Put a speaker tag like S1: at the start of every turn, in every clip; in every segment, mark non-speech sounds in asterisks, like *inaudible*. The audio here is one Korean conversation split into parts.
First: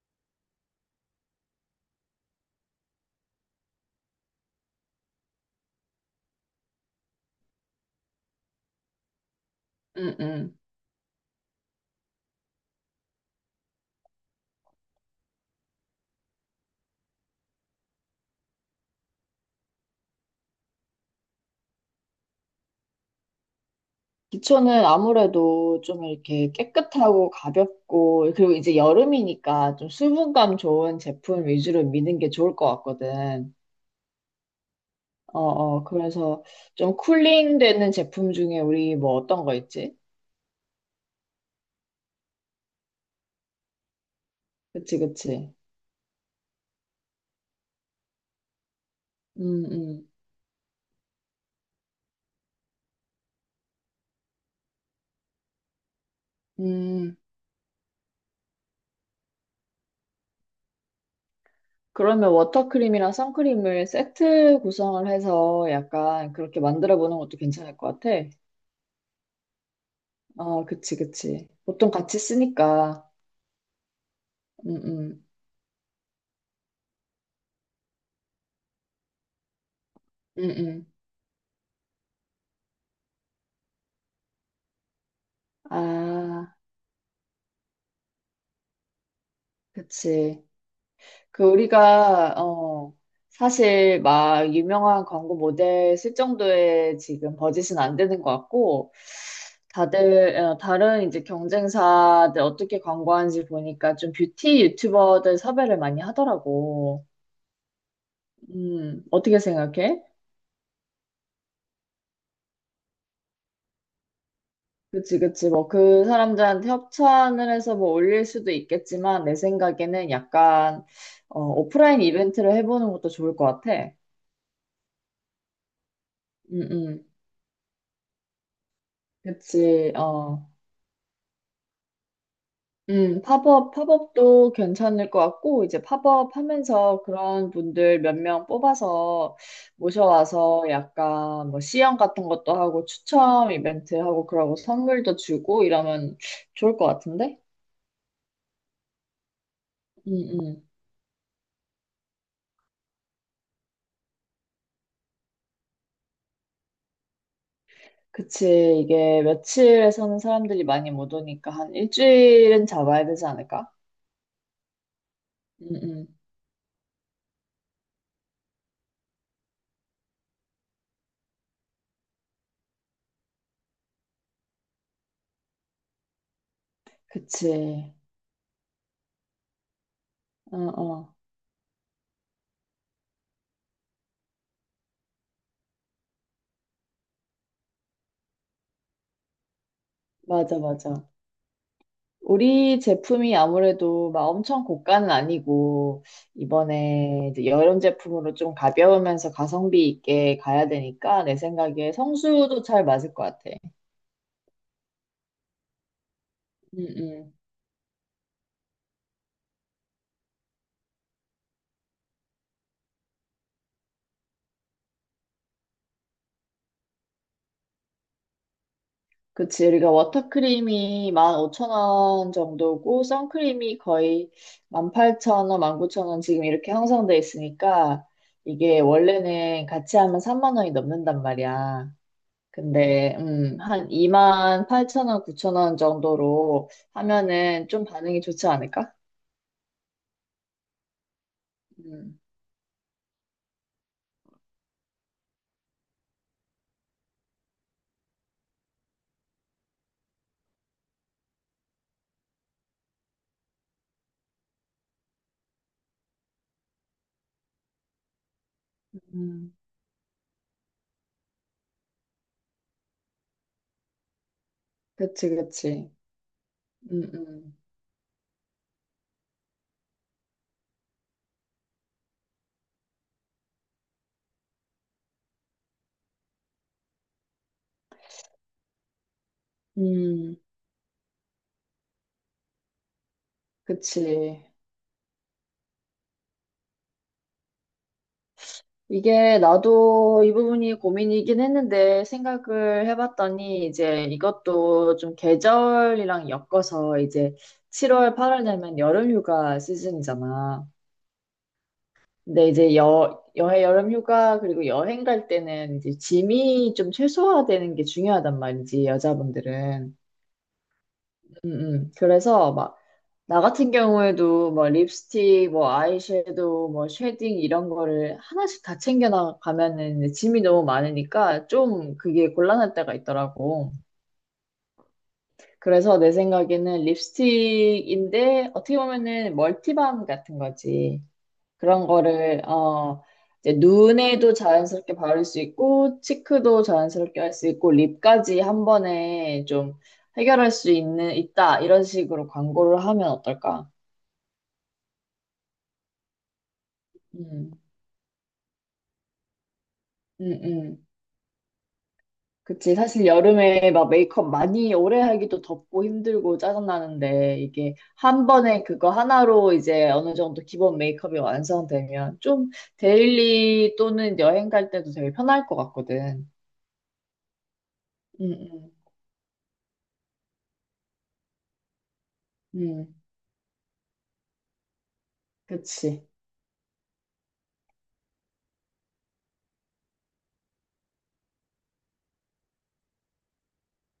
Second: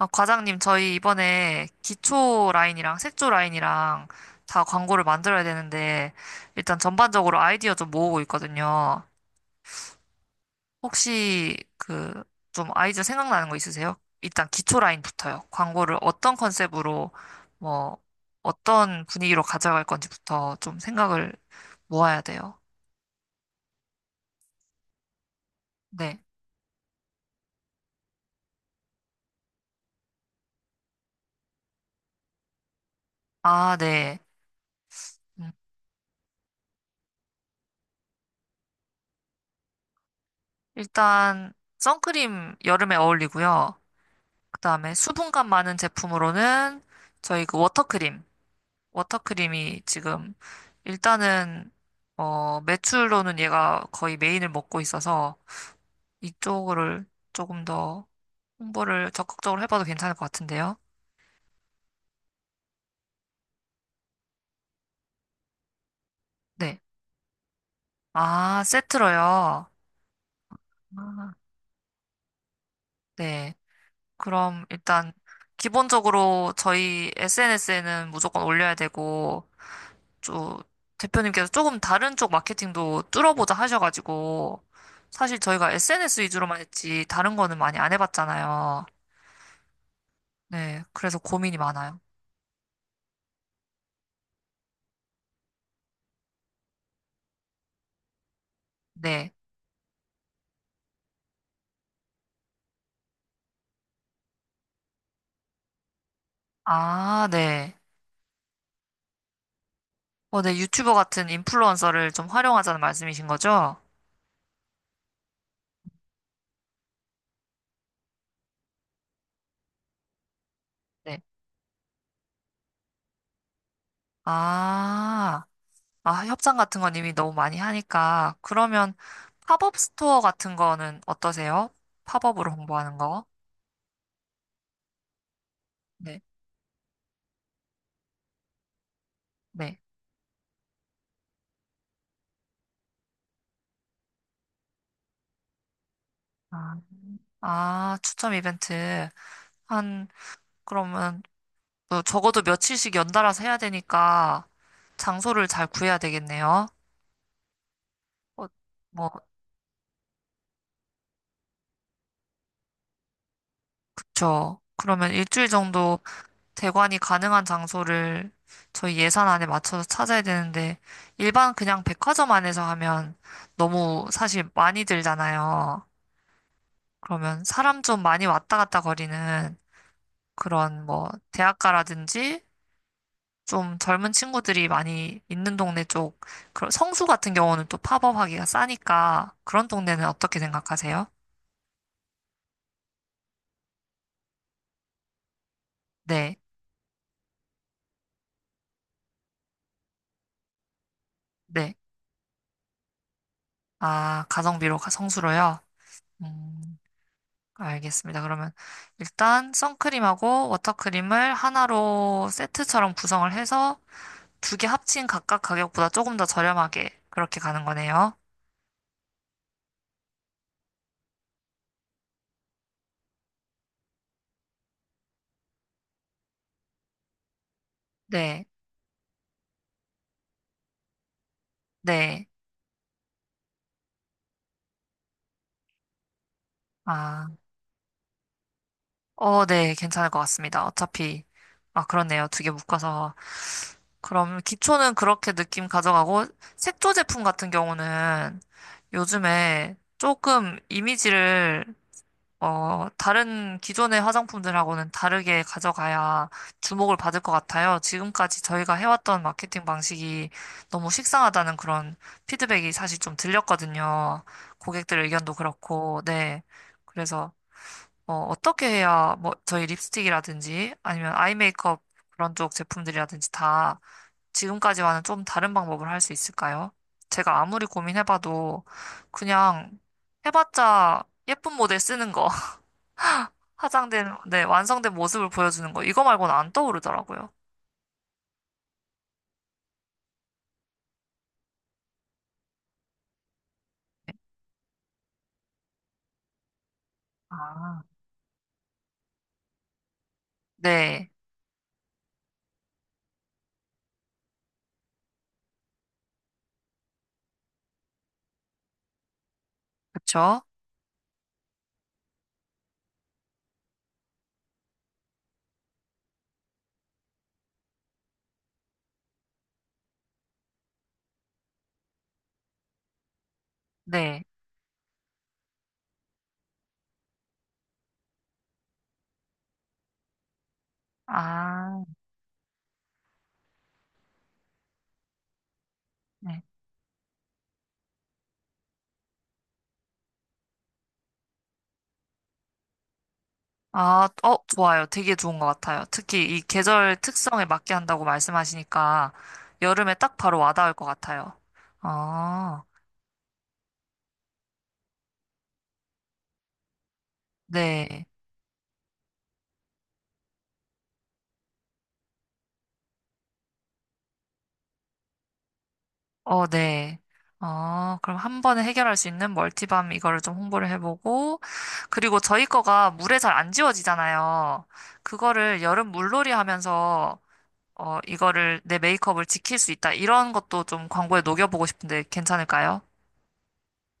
S1: 아, 과장님, 저희 이번에 기초 라인이랑 색조 라인이랑 다 광고를 만들어야 되는데, 일단 전반적으로 아이디어 좀 모으고 있거든요.
S2: 음, 음.
S1: 혹시 좀 아이디어 생각나는 거 있으세요? 일단 기초 라인부터요. 광고를 어떤 컨셉으로, 뭐, 어떤 분위기로 가져갈 건지부터 좀 생각을 모아야 돼요.
S2: 기초는 아무래도 좀
S1: 네.
S2: 이렇게 깨끗하고 가볍고, 그리고 이제 여름이니까 좀 수분감 좋은 제품 위주로 미는 게 좋을 것 같거든.
S1: 아, 네. 음,
S2: 그래서 좀 쿨링 되는 제품 중에 우리 뭐 어떤 거 있지?
S1: 일단, 선크림 여름에 어울리고요. 그다음에
S2: 그치,
S1: 수분감
S2: 그치.
S1: 많은 제품으로는 저희 그 워터크림.
S2: 음,
S1: 워터크림이
S2: 음.
S1: 지금 일단은 매출로는 얘가 거의 메인을 먹고 있어서 이쪽을
S2: 음,
S1: 조금 더 홍보를 적극적으로 해봐도 괜찮을 것 같은데요.
S2: 그러면 워터크림이랑 선크림을 세트 구성을 해서 약간 그렇게
S1: 네.
S2: 만들어 보는 것도 괜찮을 것 같아.
S1: 아, 세트로요.
S2: 그치,
S1: 아.
S2: 그치. 보통 같이 쓰니까.
S1: 네. 그럼
S2: 음,
S1: 일단
S2: 음.
S1: 기본적으로 저희 SNS에는 무조건 올려야 되고
S2: 음,
S1: 저
S2: 음.
S1: 대표님께서 조금 다른 쪽 마케팅도 뚫어보자 하셔가지고 사실 저희가 SNS
S2: 아.
S1: 위주로만 했지 다른 거는 많이 안 해봤잖아요.
S2: 그치.
S1: 네, 그래서
S2: 그
S1: 고민이 많아요.
S2: 우리가 사실 막 유명한 광고 모델 쓸 정도의 지금 버짓은 안 되는 것 같고,
S1: 네.
S2: 다들 다른 이제 경쟁사들 어떻게 광고하는지 보니까 좀 뷰티 유튜버들 섭외를 많이 하더라고.
S1: 아, 네.
S2: 어떻게 생각해?
S1: 네, 유튜버 같은 인플루언서를 좀 활용하자는 말씀이신 거죠?
S2: 그치, 그치. 뭐 그 사람들한테 협찬을 해서 뭐 올릴 수도 있겠지만 내 생각에는 약간
S1: 네.
S2: 오프라인 이벤트를 해보는 것도 좋을 것 같아.
S1: 아, 아, 협상 같은 건
S2: 응응.
S1: 이미 너무 많이 하니까 그러면 팝업
S2: 그치,
S1: 스토어
S2: 어.
S1: 같은 거는 어떠세요? 팝업으로 홍보하는 거?
S2: 팝업, 팝업도 괜찮을 것 같고, 이제
S1: 네,
S2: 팝업 하면서 그런 분들 몇 명 뽑아서
S1: 네.
S2: 모셔와서 약간 뭐 시연 같은 것도 하고 추첨 이벤트 하고 그러고 선물도 주고 이러면 좋을
S1: 아,
S2: 것 같은데?
S1: 아, 추첨 이벤트. 한
S2: 음, 음.
S1: 그러면 뭐 적어도 며칠씩 연달아서 해야 되니까 장소를 잘 구해야 되겠네요. 어,
S2: 그치,
S1: 뭐,
S2: 이게 며칠에 서는 사람들이 많이 못 오니까 한 일주일은 잡아야 되지 않을까?
S1: 그쵸. 그러면 일주일
S2: 음,
S1: 정도
S2: 음.
S1: 대관이 가능한 장소를 저희 예산 안에 맞춰서 찾아야 되는데, 일반 그냥 백화점 안에서 하면 너무 사실 많이 들잖아요. 그러면 사람
S2: 그치.
S1: 좀 많이 왔다 갔다 거리는
S2: 어,
S1: 그런 뭐,
S2: 어.
S1: 대학가라든지 좀 젊은 친구들이 많이 있는 동네 쪽, 그런 성수 같은 경우는 또 팝업하기가 싸니까 그런 동네는 어떻게
S2: 맞아, 맞아.
S1: 생각하세요?
S2: 우리 제품이 아무래도 막 엄청 고가는 아니고,
S1: 네,
S2: 이번에 이제 여름 제품으로 좀 가벼우면서 가성비 있게 가야 되니까, 내
S1: 네.
S2: 생각에 성수도 잘 맞을 것 같아.
S1: 아, 성수로요? 음,
S2: 음, 음.
S1: 알겠습니다. 그러면 일단 선크림하고 워터크림을 하나로 세트처럼 구성을 해서 두 개 합친 각각 가격보다 조금 더 저렴하게 그렇게 가는 거네요.
S2: 그치. 우리가 워터크림이 15,000원 정도고, 선크림이 거의 18,000원, 19,000원 지금 이렇게 형성돼 있으니까,
S1: 네,
S2: 이게 원래는 같이 하면 3만 원이 넘는단 말이야.
S1: 네.
S2: 근데 한 2만 8,000 원, 9천 원 정도로
S1: 아,
S2: 하면은 좀 반응이 좋지 않을까?
S1: 네. 괜찮을 것 같습니다. 어차피, 아,
S2: 음,
S1: 그렇네요. 두 개 묶어서. 그럼 기초는 그렇게 느낌 가져가고 색조 제품 같은 경우는 요즘에 조금 이미지를 다른 기존의 화장품들하고는 다르게 가져가야 주목을 받을 것 같아요. 지금까지 저희가 해왔던
S2: 음,
S1: 마케팅 방식이 너무 식상하다는 그런 피드백이 사실 좀 들렸거든요. 고객들
S2: 그치,
S1: 의견도
S2: 그치.
S1: 그렇고, 네.
S2: 음,
S1: 그래서
S2: 음,
S1: 어떻게 해야 뭐 저희 립스틱이라든지 아니면 아이 메이크업 그런 쪽 제품들이라든지 다 지금까지와는 좀 다른 방법을 할 수 있을까요? 제가 아무리 고민해봐도 그냥
S2: 음,
S1: 해봤자 예쁜 모델 쓰는 거, *laughs* 화장된,
S2: 그치.
S1: 네, 완성된 모습을 보여주는 거, 이거 말고는 안 떠오르더라고요.
S2: 이게 나도 이 부분이 고민이긴 했는데 생각을 해봤더니 이제 이것도 좀 계절이랑 엮어서, 이제
S1: 아,
S2: 7월, 8월 되면 여름휴가 시즌이잖아.
S1: 네,
S2: 근데 이제 여, 여해 여름 휴가 그리고 여행 갈 때는 이제 짐이 좀 최소화되는 게 중요하단 말이지, 여자분들은.
S1: 그쵸?
S2: 그래서 막 나 같은 경우에도 뭐 립스틱, 뭐 아이섀도우, 뭐 쉐딩 이런 거를 하나씩 다 챙겨나가면은 이제 짐이 너무 많으니까 좀 그게 곤란할 때가 있더라고.
S1: 네.
S2: 그래서 내 생각에는 립스틱인데 어떻게 보면은 멀티밤 같은 거지.
S1: 아,
S2: 그런 거를 이제 눈에도 자연스럽게 바를 수 있고
S1: 네.
S2: 치크도 자연스럽게 할 수 있고 립까지 한 번에 좀 해결할 수 있는, 있다, 이런 식으로 광고를 하면 어떨까?
S1: 아, 좋아요. 되게 좋은 것 같아요. 특히 이 계절 특성에
S2: 음,
S1: 맞게 한다고 말씀하시니까 여름에 딱
S2: 음,
S1: 바로 와닿을 것
S2: 음.
S1: 같아요. 아,
S2: 그치. 사실 여름에 막 메이크업 많이 오래 하기도 덥고 힘들고 짜증나는데, 이게
S1: 네.
S2: 한 번에 그거 하나로 이제 어느 정도 기본 메이크업이 완성되면 좀 데일리 또는 여행 갈 때도 되게 편할 것 같거든.
S1: 네. 그럼 한 번에
S2: 음,
S1: 해결할 수 있는 멀티밤 이거를 좀 홍보를 해보고, 그리고 저희
S2: 음,
S1: 거가
S2: 음.
S1: 물에 잘 안 지워지잖아요. 그거를 여름
S2: 그치.
S1: 물놀이 하면서, 이거를 내 메이크업을 지킬 수 있다. 이런 것도 좀 광고에 녹여보고 싶은데 괜찮을까요?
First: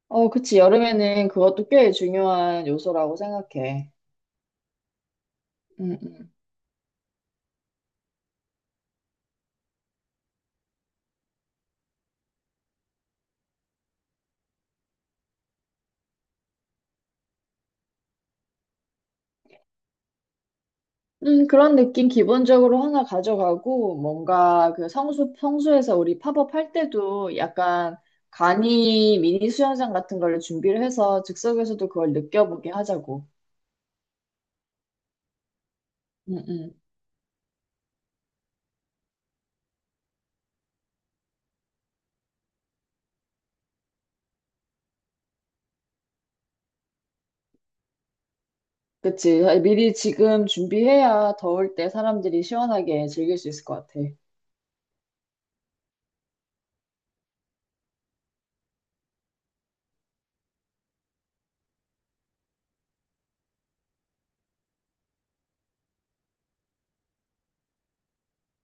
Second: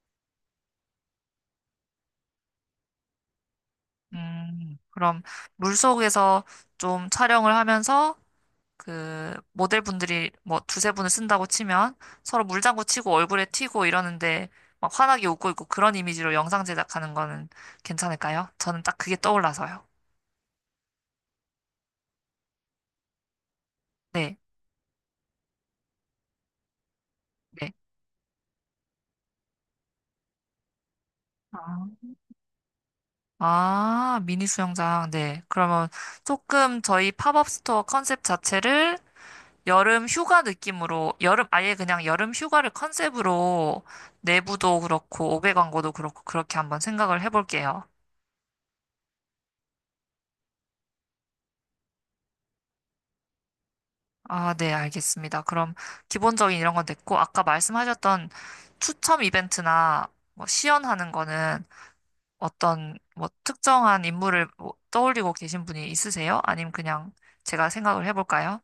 S2: 그치. 여름에는 그것도 꽤 중요한 요소라고 생각해.
S1: 그럼 물
S2: 음, 음.
S1: 속에서 좀 촬영을 하면서 그 모델분들이 뭐 두세 분을 쓴다고 치면 서로 물장구 치고 얼굴에 튀고 이러는데 막 환하게 웃고 있고 그런 이미지로 영상 제작하는 거는 괜찮을까요? 저는 딱 그게 떠올라서요.
S2: 그런 느낌 기본적으로 하나 가져가고,
S1: 네.
S2: 뭔가 그 성수, 성수에서 우리 팝업 할 때도
S1: 네.
S2: 약간 간이 미니 수영장 같은 걸 준비를 해서
S1: 아,
S2: 즉석에서도 그걸 느껴보게 하자고.
S1: 아, 미니 수영장. 네. 그러면
S2: 음, 음.
S1: 조금 저희 팝업 스토어 컨셉 자체를 여름 휴가 느낌으로, 여름, 아예 그냥 여름 휴가를 컨셉으로 내부도 그렇고, 오배 광고도 그렇고, 그렇게 한번 생각을 해볼게요.
S2: 그치. 미리 지금 준비해야 더울 때 사람들이 시원하게 즐길 수 있을 것 같아.
S1: 아, 네, 알겠습니다. 그럼 기본적인 이런 건 됐고, 아까 말씀하셨던 추첨 이벤트나 뭐 시연하는 거는 어떤 뭐 특정한 인물을 뭐 떠올리고 계신 분이 있으세요? 아님 그냥 제가 생각을 해볼까요?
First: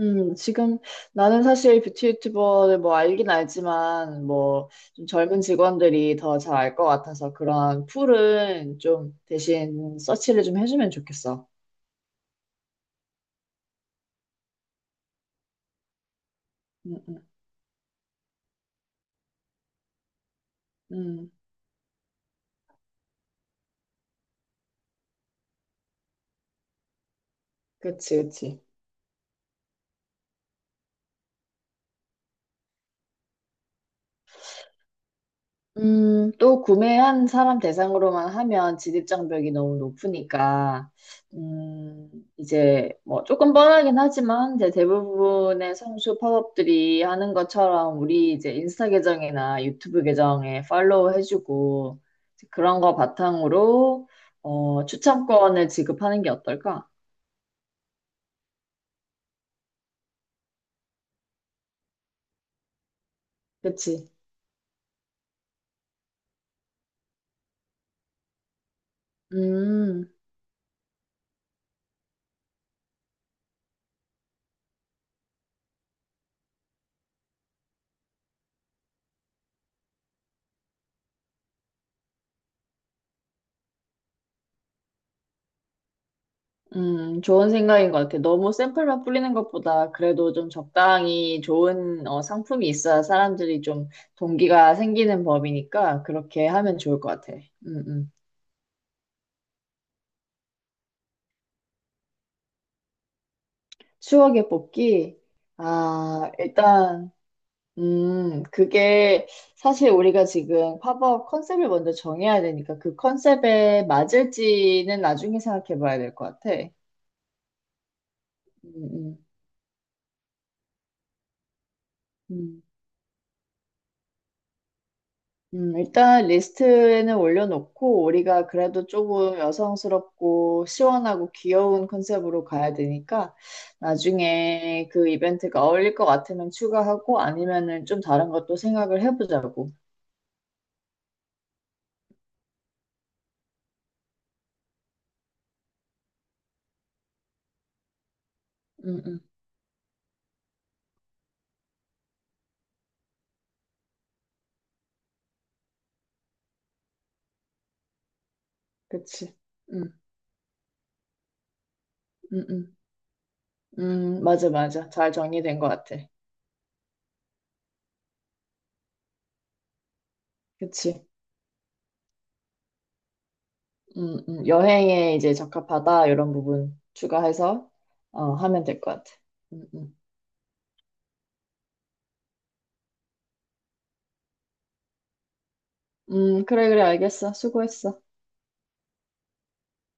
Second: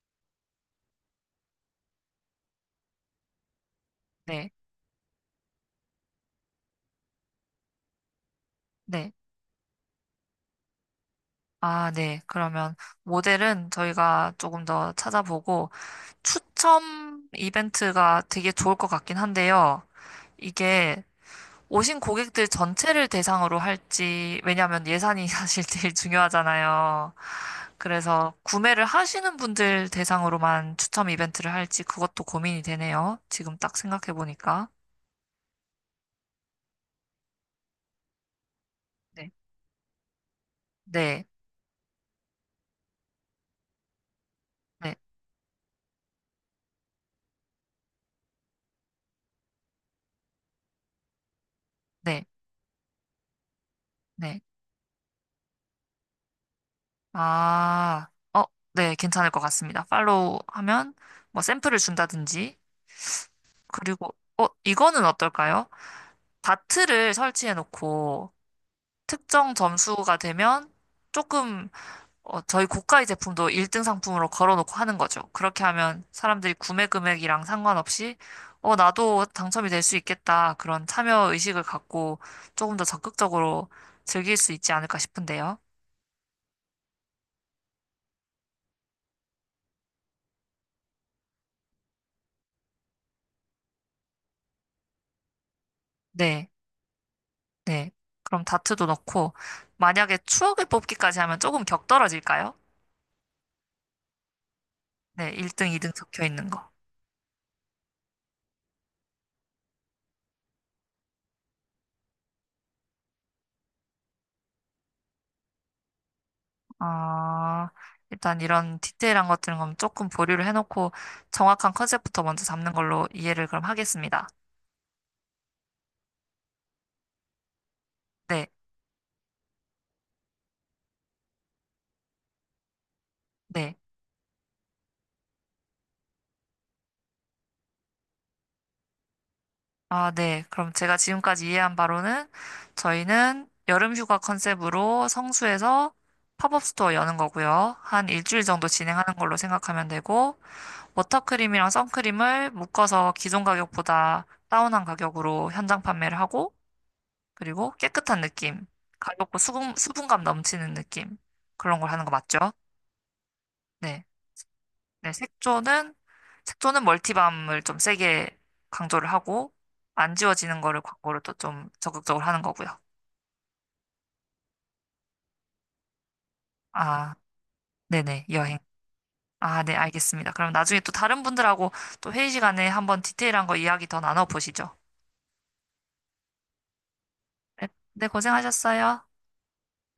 S2: 지금 나는 사실 뷰티 유튜버를 뭐 알긴 알지만
S1: 네,
S2: 뭐 좀 젊은 직원들이 더 잘 알 것 같아서 그런 풀은
S1: 네.
S2: 좀 대신 서치를 좀 해주면 좋겠어.
S1: 아, 네. 그러면 모델은 저희가 조금 더 찾아보고,
S2: 음,
S1: 추첨
S2: 음,
S1: 이벤트가 되게 좋을 것 같긴 한데요. 이게
S2: 음.
S1: 오신 고객들 전체를 대상으로 할지, 왜냐면 하 예산이 *laughs* 사실 제일 중요하잖아요.
S2: 그치,
S1: 그래서
S2: 그치.
S1: 구매를 하시는 분들 대상으로만 추첨 이벤트를 할지 그것도 고민이 되네요. 지금 딱 생각해 보니까.
S2: 또 구매한 사람 대상으로만 하면
S1: 네.
S2: 진입장벽이 너무 높으니까,
S1: 네,
S2: 음, 이제 뭐 조금 뻔하긴 하지만, 이제
S1: 네,
S2: 대부분의 성수 팝업들이 하는 것처럼 우리 이제 인스타 계정이나 유튜브 계정에 팔로우 해주고,
S1: 네,
S2: 이제 그런 거 바탕으로,
S1: 네.
S2: 추천권을 지급하는 게 어떨까?
S1: 아, 네, 괜찮을 것 같습니다. 팔로우 하면 뭐 샘플을 준다든지,
S2: 그치?
S1: 그리고, 이거는 어떨까요? 다트를 설치해 놓고 특정
S2: 음.
S1: 점수가 되면 조금 저희 고가의 제품도 1등 상품으로 걸어놓고 하는 거죠. 그렇게 하면 사람들이 구매 금액이랑 상관없이, 나도 당첨이 될 수 있겠다. 그런 참여 의식을 갖고 조금 더 적극적으로 즐길 수 있지 않을까 싶은데요.
S2: 좋은 생각인 것 같아. 너무 샘플만 뿌리는 것보다 그래도 좀 적당히 좋은, 상품이 있어야 사람들이 좀 동기가 생기는 법이니까 그렇게
S1: 네,
S2: 하면 좋을 것 같아. 음,
S1: 네.
S2: 음.
S1: 그럼 다트도 넣고, 만약에 추억을 뽑기까지 하면 조금 격떨어질까요?
S2: 추억의 뽑기.
S1: 네, 1등, 2등 적혀
S2: 아,
S1: 있는 거.
S2: 일단, 그게 사실 우리가 지금 팝업 컨셉을 먼저 정해야 되니까 그 컨셉에 맞을지는 나중에 생각해 봐야 될 것 같아.
S1: 아, 일단 이런
S2: 음,
S1: 디테일한 것들은 그럼 조금 보류를 해놓고 정확한 컨셉부터 먼저
S2: 음.
S1: 잡는 걸로 이해를 그럼 하겠습니다.
S2: 일단 리스트에는 올려놓고
S1: 네,
S2: 우리가 그래도 조금 여성스럽고 시원하고 귀여운 컨셉으로 가야 되니까
S1: 네.
S2: 나중에 그 이벤트가 어울릴 것 같으면 추가하고 아니면은 좀 다른 것도 생각을 해보자고.
S1: 아, 네. 그럼 제가 지금까지 이해한 바로는 저희는 여름 휴가 컨셉으로 성수에서 팝업 스토어 여는 거고요. 한 일주일 정도
S2: 음,
S1: 진행하는
S2: 음,
S1: 걸로 생각하면 되고, 워터크림이랑 선크림을 묶어서 기존 가격보다 다운한 가격으로 현장 판매를 하고, 그리고 깨끗한 느낌,
S2: 그치.
S1: 가볍고 수분,
S2: 음,
S1: 수분감 넘치는 느낌, 그런 걸 하는 거 맞죠?
S2: 음, 음,
S1: 네.
S2: 맞아, 맞아.
S1: 네,
S2: 잘 정리된 것
S1: 색조는
S2: 같아.
S1: 색조는 멀티밤을 좀 세게 강조를 하고 안 지워지는 거를
S2: 그치.
S1: 광고로 또 좀 적극적으로 하는 거고요.
S2: 여행에 이제 적합하다 이런 부분
S1: 아,
S2: 추가해서
S1: 네네, 여행.
S2: 하면 될 것 같아.
S1: 아,
S2: 음,
S1: 네,
S2: 음.
S1: 알겠습니다. 그럼 나중에 또 다른 분들하고 또 회의 시간에 한번 디테일한 거 이야기 더 나눠보시죠.
S2: 그래, 그래, 알겠어.
S1: 네,
S2: 수고했어.
S1: 네, 고생하셨어요.